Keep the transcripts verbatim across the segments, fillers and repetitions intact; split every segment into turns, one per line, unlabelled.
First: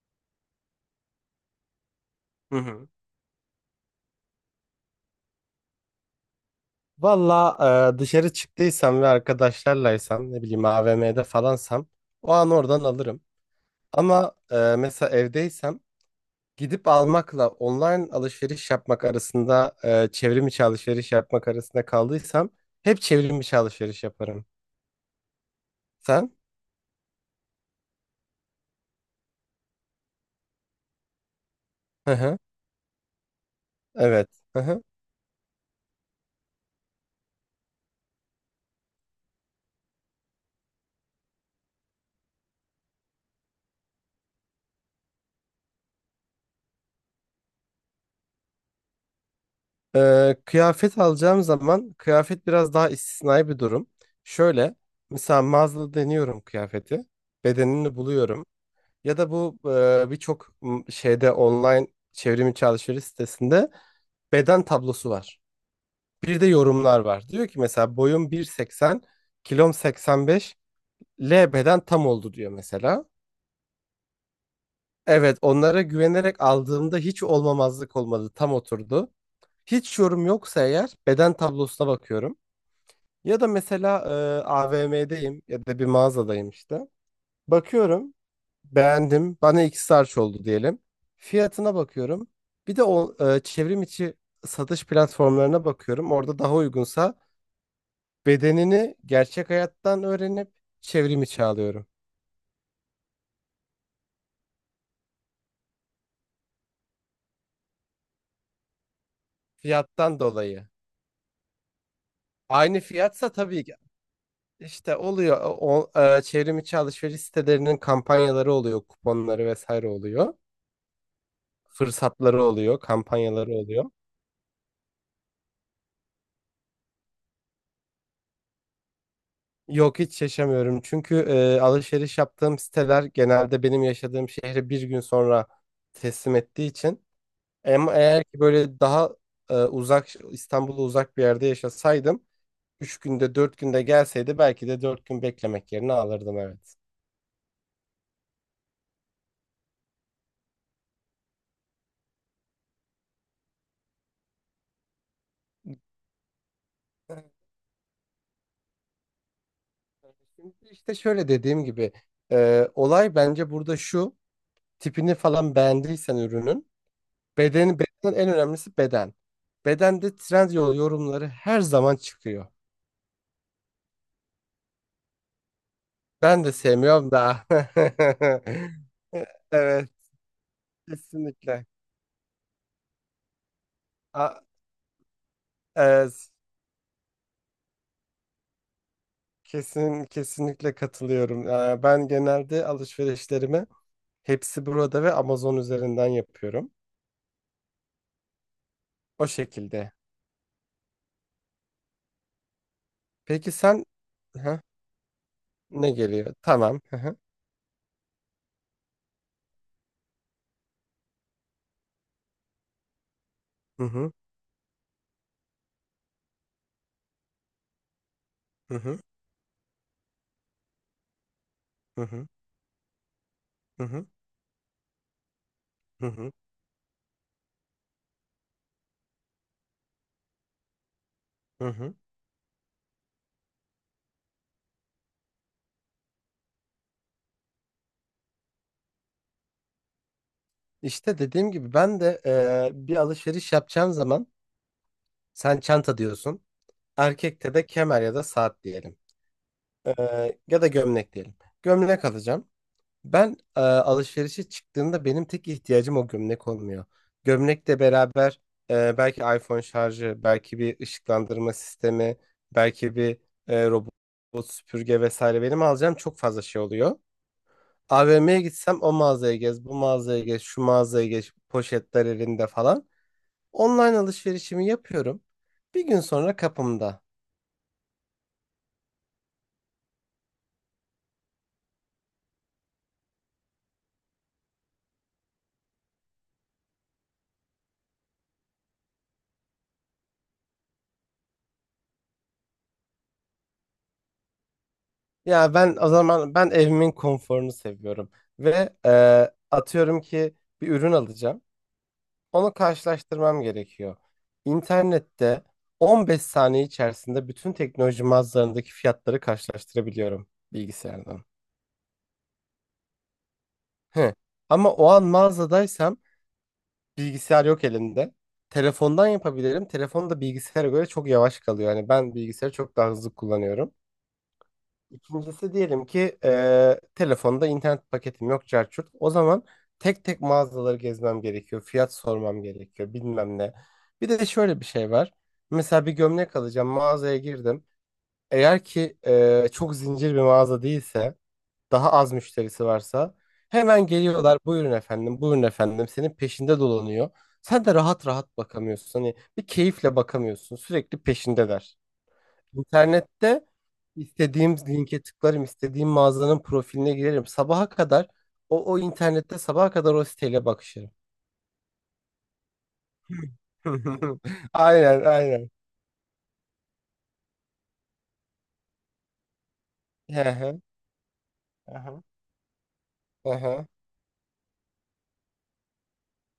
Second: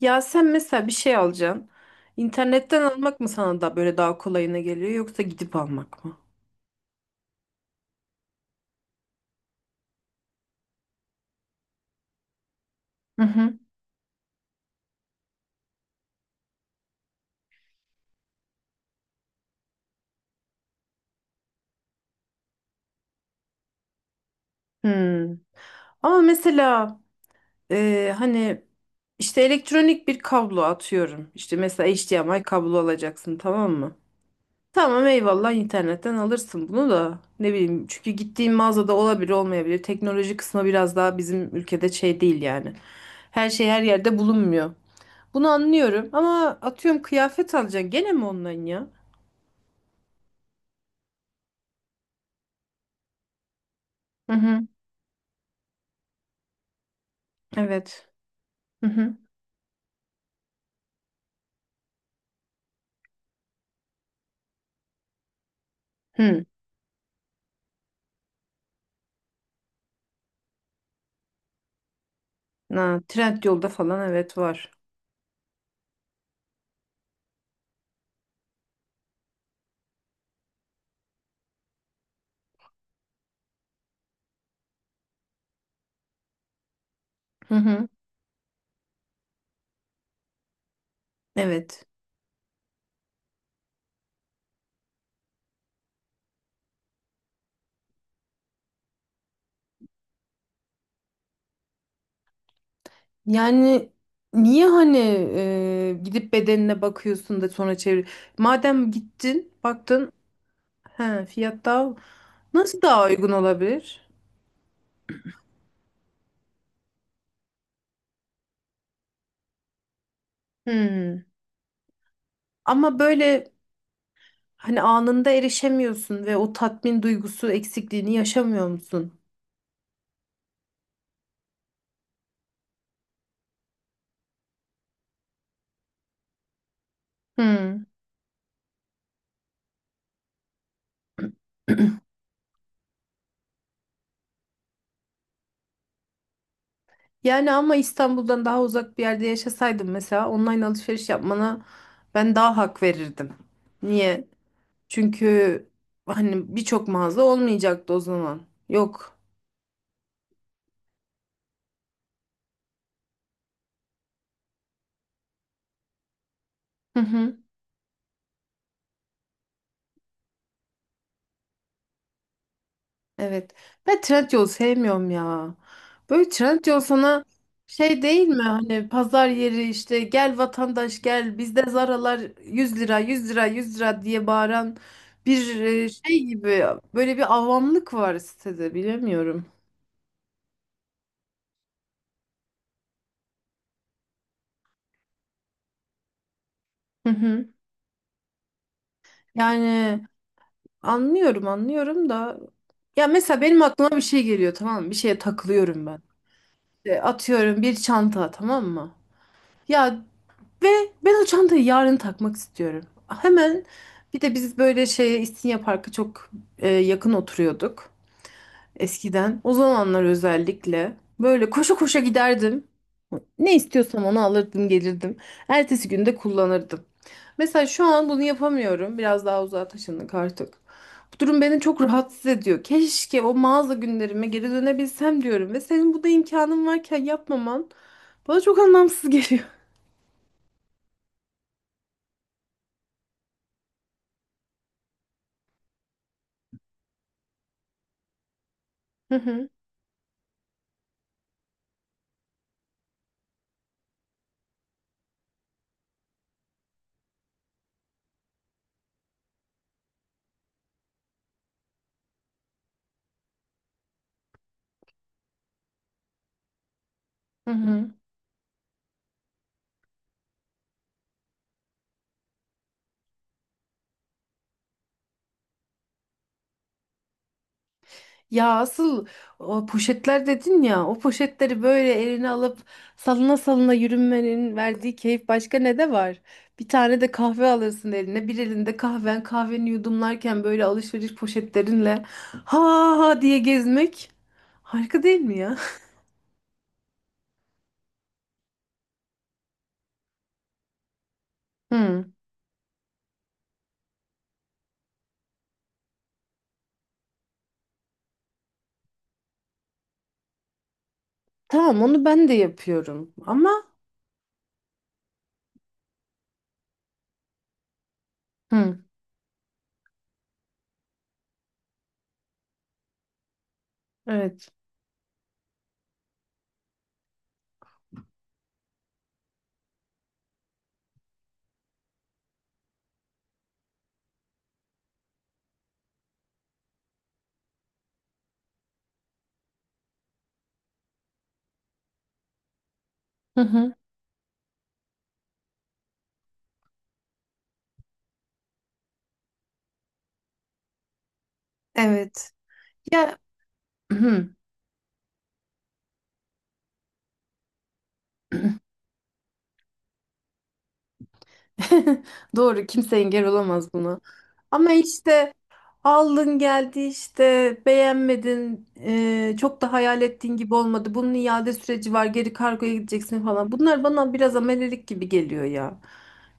Ya sen mesela bir şey alacaksın.
Hı
İnternetten
hı.
almak mı sana da böyle daha kolayına geliyor yoksa gidip almak mı?
Valla e, dışarı çıktıysam ve arkadaşlarlaysam ne bileyim A V M'de falansam o an oradan alırım.
Hı hı.
Ama e, mesela evdeysem gidip almakla online alışveriş yapmak arasında e, çevrim içi alışveriş yapmak arasında kaldıysam hep çevrim içi alışveriş yaparım.
Hmm. Ama
Sen?
mesela e, hani işte elektronik bir kablo atıyorum. İşte mesela
Hı hı.
H D M I kablo alacaksın, tamam mı?
Evet. Hı hı.
Tamam, eyvallah, internetten alırsın bunu da, ne bileyim, çünkü gittiğin mağazada olabilir, olmayabilir. Teknoloji kısmı biraz daha bizim ülkede şey değil yani. Her şey her yerde bulunmuyor. Bunu anlıyorum ama atıyorum kıyafet alacaksın, gene mi online ya?
E, kıyafet alacağım zaman kıyafet biraz daha istisnai bir durum.
Hı hı.
Şöyle mesela mağazada deniyorum kıyafeti. Bedenini
Evet.
buluyorum.
Hı hı.
Ya da bu e, birçok m, şeyde online çevrim içi alışveriş sitesinde beden tablosu var. Bir
Hı.
de yorumlar var. Diyor ki mesela boyum bir seksen, kilom seksen beş, L beden tam oldu diyor
Na,
mesela.
Trendyol'da falan evet var.
Evet, onlara güvenerek aldığımda hiç olmamazlık olmadı, tam oturdu. Hiç yorum yoksa eğer beden tablosuna bakıyorum. Ya da mesela e, A V M'deyim ya da bir mağazadayım işte.
Hı hı.
Bakıyorum. Beğendim. Bana iki sarç oldu diyelim. Fiyatına
Evet.
bakıyorum. Bir de o e, çevrim içi satış platformlarına bakıyorum. Orada daha uygunsa bedenini gerçek hayattan öğrenip çevrim içi alıyorum.
Yani niye, hani e, gidip bedenine bakıyorsun da sonra çevir. Madem gittin, baktın,
Fiyattan dolayı.
he, fiyat daha
Aynı
nasıl daha uygun
fiyatsa tabii ki
olabilir?
işte oluyor. O, e, çevrim içi alışveriş sitelerinin kampanyaları oluyor, kuponları vesaire oluyor.
Hı.
Fırsatları oluyor,
Ama böyle,
kampanyaları oluyor.
hani, anında erişemiyorsun ve o tatmin duygusu eksikliğini yaşamıyor musun?
Yok, hiç yaşamıyorum. Çünkü e, alışveriş yaptığım siteler genelde benim yaşadığım şehri bir gün sonra teslim ettiği için.
Hı.
Ama eğer ki böyle daha e, uzak, İstanbul'a uzak bir yerde yaşasaydım üç günde dört günde gelseydi belki de dört gün beklemek yerine alırdım, evet.
Yani ama İstanbul'dan daha uzak bir yerde yaşasaydım mesela, online alışveriş yapmana ben daha hak verirdim. Niye? Çünkü hani birçok mağaza
Evet,
olmayacaktı o zaman. Yok.
evet. Şimdi işte şöyle dediğim gibi e, olay bence burada şu: tipini falan beğendiysen ürünün
Hı hı.
bedeni, beden en önemlisi beden. Bedende Trendyol yorumları her zaman çıkıyor.
Evet. Ben Trendyol sevmiyorum ya. Böyle
Ben de
Trendyol
sevmiyorum
sana
da.
şey değil mi? Hani pazar yeri,
Evet,
işte gel vatandaş gel bizde
kesinlikle.
Zara'lar yüz lira yüz lira yüz lira diye
A-
bağıran bir e,
e,
şey gibi, böyle bir avamlık var sitede, bilemiyorum.
kesin kesinlikle katılıyorum. E, ben genelde alışverişlerimi hepsi burada ve Amazon üzerinden yapıyorum.
Hı hı.
O şekilde.
Yani anlıyorum, anlıyorum da, ya mesela
Peki
benim
sen,
aklıma bir şey geliyor,
Hı,
tamam mı? Bir şeye takılıyorum
ne
ben.
geliyor? Tamam. Hı
İşte
hı.
atıyorum bir çanta, tamam mı? Ya ve ben o çantayı yarın takmak istiyorum. Hemen.
Hı hı.
Bir de biz böyle şey, İstinye Park'a çok e, yakın oturuyorduk eskiden. O zamanlar özellikle böyle koşa koşa
Hı hı.
giderdim. Ne
Hı
istiyorsam
hı.
onu alırdım, gelirdim. Ertesi
Hı hı.
günde
Hı hı.
kullanırdım. Mesela şu an bunu yapamıyorum. Biraz daha uzağa taşındık artık. Bu durum beni
Hı
çok
hı.
rahatsız ediyor. Keşke o mağaza günlerime geri dönebilsem diyorum. Ve senin bu da imkanın varken yapmaman bana çok anlamsız geliyor.
İşte dediğim gibi ben de e, bir alışveriş yapacağım zaman sen çanta diyorsun. Erkekte de kemer ya da saat diyelim.
Hı hı.
Ee, ya da gömlek diyelim. Gömlek alacağım. Ben e, alışverişe çıktığımda benim tek ihtiyacım o gömlek olmuyor. Gömlekle beraber e, belki iPhone şarjı, belki bir ışıklandırma sistemi, belki bir e, robot süpürge vesaire, benim alacağım çok fazla şey oluyor.
Hı hı.
A V M'ye gitsem o mağazaya gez, bu mağazaya gez, şu mağazaya gez, poşetler elinde falan. Online alışverişimi yapıyorum. Bir gün sonra kapımda.
Ya asıl, o poşetler dedin ya, o poşetleri böyle eline alıp salına salına yürünmenin verdiği keyif başka ne de var? Bir tane de kahve alırsın eline, bir elinde kahven, kahveni yudumlarken böyle alışveriş poşetlerinle ha ha diye gezmek harika değil mi
Ya
ya?
ben, o zaman ben evimin konforunu seviyorum ve e, atıyorum ki bir ürün alacağım.
Hı.
Onu karşılaştırmam gerekiyor. İnternette on beş saniye içerisinde bütün teknoloji mağazalarındaki fiyatları karşılaştırabiliyorum, bilgisayardan.
Tamam, onu ben de yapıyorum ama
Hı. Ama o an mağazadaysam bilgisayar yok elimde.
hı.
Telefondan yapabilirim. Telefon da bilgisayara göre çok yavaş kalıyor. Yani ben bilgisayarı çok daha hızlı kullanıyorum.
Evet.
İkincisi, diyelim ki eee, telefonda internet paketim yok çarçurt. O zaman tek tek mağazaları gezmem gerekiyor. Fiyat sormam gerekiyor bilmem ne. Bir de şöyle bir şey var. Mesela bir gömlek alacağım, mağazaya girdim. Eğer ki eee, çok zincir bir mağaza değilse, daha az müşterisi varsa
Hı hı.
hemen geliyorlar, buyurun efendim buyurun efendim senin peşinde dolanıyor. Sen de rahat rahat bakamıyorsun. Hani bir keyifle bakamıyorsun, sürekli peşindeler.
Evet. Ya
İnternette istediğim linke tıklarım, istediğim mağazanın profiline girerim. Sabaha kadar o, o internette sabaha kadar o siteyle bakışırım.
doğru, kimse engel olamaz buna. Ama
Aynen,
işte
aynen.
aldın geldi işte, beğenmedin, e, çok da hayal
Hı
ettiğin gibi
hı,
olmadı. Bunun iade
hı
süreci
hı,
var, geri kargoya gideceksin
hı
falan.
hı.
Bunlar bana biraz amelelik gibi geliyor ya.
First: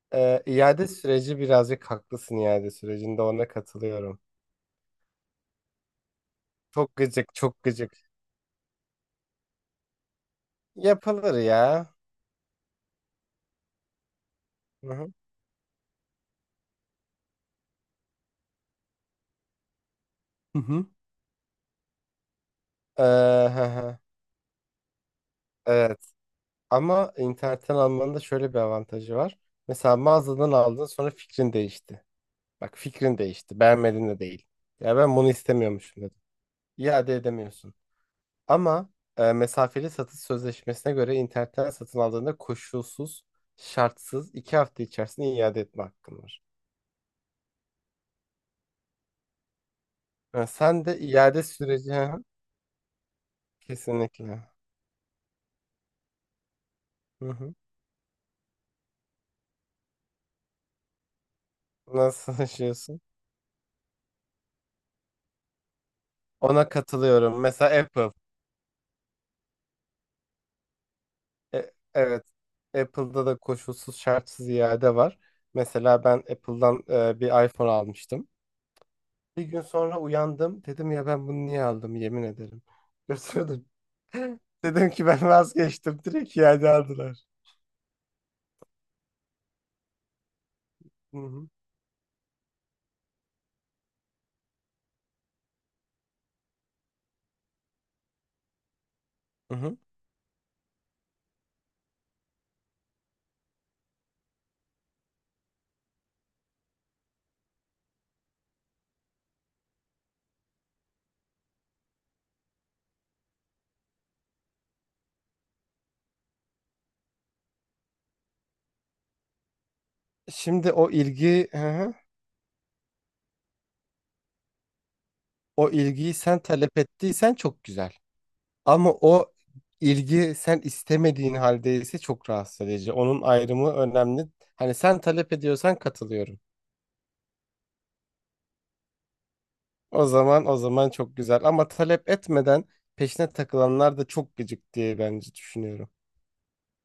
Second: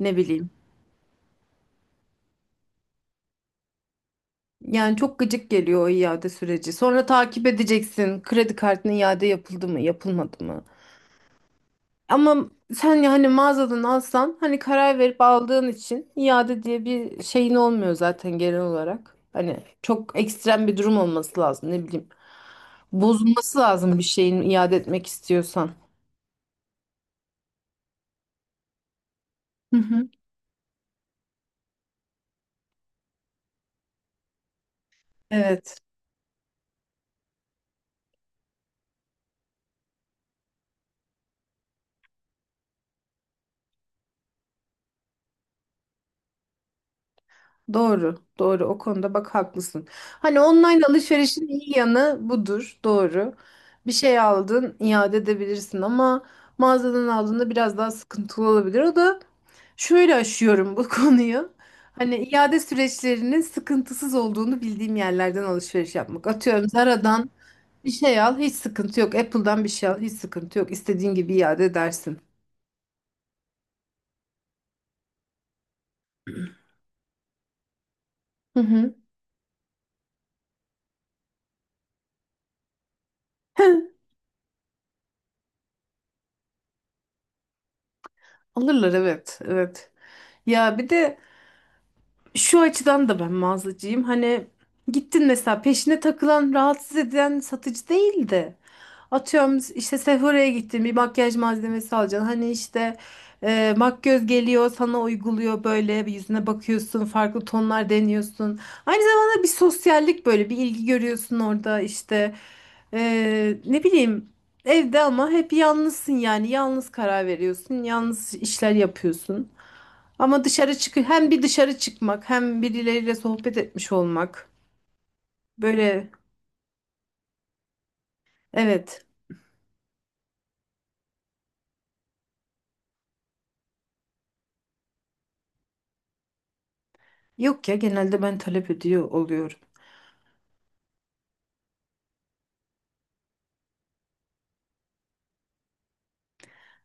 Ne
Ee,
bileyim.
iade süreci birazcık haklısın, iade sürecinde ona katılıyorum.
Yani çok gıcık geliyor o iade süreci.
Çok
Sonra
gıcık,
takip
çok gıcık.
edeceksin. Kredi kartının iade yapıldı mı, yapılmadı mı?
Yapılır ya.
Ama sen yani mağazadan alsan, hani
Hı
karar
hı.
verip aldığın için iade diye bir şeyin olmuyor zaten genel olarak. Hani çok
Hı
ekstrem bir
hı.
durum olması lazım, ne bileyim.
Ee,
Bozulması
hı
lazım
hı.
bir şeyin iade etmek istiyorsan.
Evet. Ama internetten almanın da şöyle bir avantajı var.
Hı
Mesela
hı.
mağazadan aldın sonra fikrin değişti. Bak, fikrin değişti. Beğenmedin de değil. Ya, ben bunu
Evet.
istemiyormuşum dedim. İade edemiyorsun. Ama e, mesafeli satış sözleşmesine göre internetten satın aldığında koşulsuz, şartsız iki hafta içerisinde iade etme hakkın var.
Doğru, doğru. O konuda bak haklısın. Hani
Ha, sen
online
de iade
alışverişin iyi
süreci.
yanı
Hı.
budur, doğru. Bir şey
Kesinlikle.
aldın, iade edebilirsin ama mağazadan
Hı
aldığında
hı.
biraz daha sıkıntılı olabilir. O da şöyle, aşıyorum bu konuyu. Hani
Nasıl
iade
yaşıyorsun?
süreçlerinin sıkıntısız olduğunu bildiğim yerlerden alışveriş yapmak. Atıyorum
Ona
Zara'dan
katılıyorum. Mesela
bir
Apple.
şey al, hiç sıkıntı yok. Apple'dan bir şey al, hiç sıkıntı yok. İstediğin gibi iade
E,
edersin.
evet. Apple'da da koşulsuz şartsız iade var. Mesela ben Apple'dan e, bir iPhone almıştım.
Hı hı.
Bir gün sonra uyandım. Dedim, ya ben bunu niye aldım, yemin ederim. Götürdüm. Dedim ki ben vazgeçtim. Direkt iade aldılar.
Alırlar, evet, evet. Ya bir
Hı
de
hı.
şu açıdan da ben mağazacıyım. Hani gittin mesela, peşine takılan, rahatsız eden satıcı değil de.
Hı
Atıyorum
hı.
işte Sephora'ya gittin, bir makyaj malzemesi alacaksın. Hani işte e, makyöz geliyor sana, uyguluyor böyle, bir yüzüne bakıyorsun, farklı tonlar deniyorsun. Aynı zamanda bir sosyallik, böyle bir ilgi görüyorsun orada işte. E, ne bileyim, evde ama hep yalnızsın yani, yalnız karar veriyorsun, yalnız işler yapıyorsun. Ama
Şimdi
dışarı
o
çık, hem bir
ilgi, hı
dışarı
hı.
çıkmak hem birileriyle sohbet etmiş olmak.
O
Böyle,
ilgiyi sen talep ettiysen çok güzel. Ama
evet.
o ilgi sen istemediğin halde ise çok rahatsız edici. Onun ayrımı önemli. Hani sen talep ediyorsan katılıyorum.
Yok ya, genelde ben talep ediyor oluyorum.
O zaman o zaman çok güzel. Ama talep etmeden peşine takılanlar da çok gıcık diye bence düşünüyorum.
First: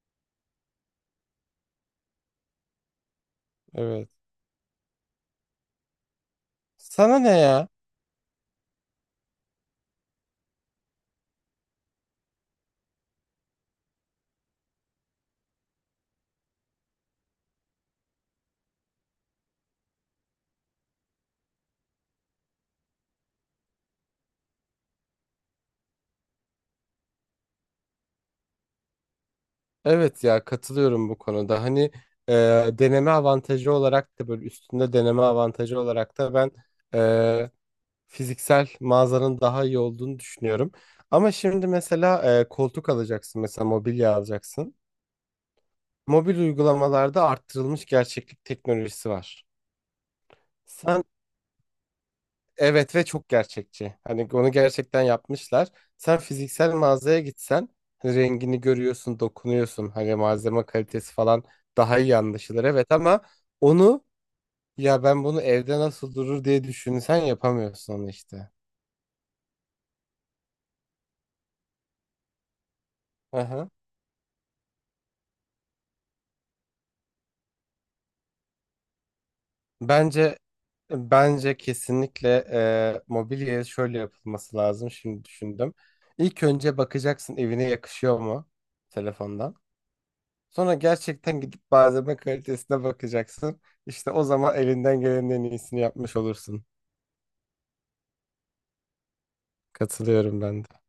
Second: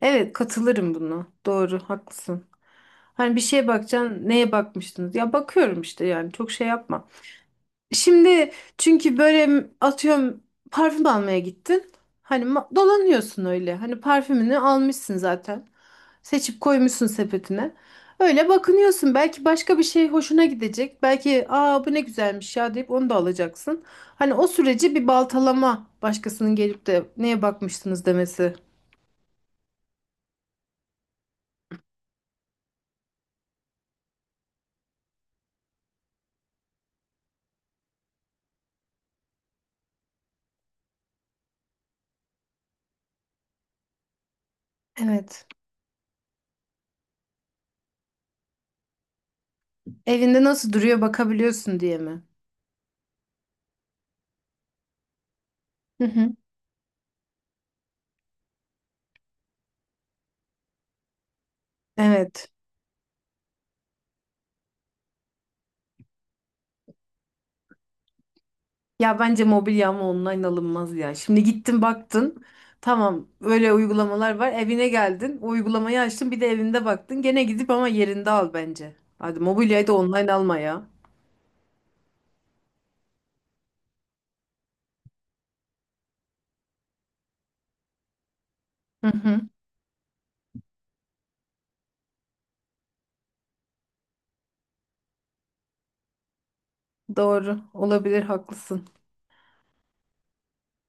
Evet, katılırım buna. Doğru, haklısın. Hani bir şeye
Evet.
bakacaksın, neye bakmıştınız? Ya bakıyorum işte, yani çok şey yapma.
Sana ne ya?
Şimdi, çünkü böyle atıyorum parfüm almaya gittin. Hani ma- dolanıyorsun öyle. Hani parfümünü almışsın zaten. Seçip koymuşsun sepetine. Öyle bakınıyorsun. Belki başka bir şey hoşuna gidecek. Belki aa bu ne güzelmiş ya deyip onu da alacaksın. Hani o süreci bir baltalama, başkasının gelip de neye bakmıştınız demesi.
Evet ya, katılıyorum bu konuda. Hani e, deneme avantajı olarak da, böyle üstünde deneme avantajı olarak da ben e, fiziksel mağazanın daha iyi olduğunu düşünüyorum. Ama şimdi mesela e, koltuk alacaksın, mesela mobilya alacaksın.
Evet.
Mobil uygulamalarda arttırılmış gerçeklik teknolojisi var.
Evinde nasıl duruyor
Sen.
bakabiliyorsun diye mi?
Evet, ve çok gerçekçi. Hani onu gerçekten yapmışlar.
Hı
Sen
hı.
fiziksel mağazaya gitsen hani rengini görüyorsun, dokunuyorsun. Hani malzeme kalitesi falan daha iyi
Evet.
anlaşılır. Evet, ama onu, ya ben bunu evde nasıl durur diye düşünsen yapamıyorsun onu işte.
Ya bence mobilya ama online alınmaz ya. Şimdi gittin, baktın. Tamam,
Aha.
öyle uygulamalar var. Evine geldin. O uygulamayı açtın, bir de evinde baktın. Gene gidip ama yerinde al bence. Hadi mobilyayı da online
Bence
alma ya.
bence kesinlikle e, mobilyaya şöyle yapılması lazım. Şimdi düşündüm. İlk önce bakacaksın evine yakışıyor mu,
Hı hı.
telefondan. Sonra gerçekten gidip malzeme kalitesine bakacaksın. İşte o zaman elinden gelenin en iyisini yapmış olursun.
Doğru. Olabilir, haklısın.
Katılıyorum ben de.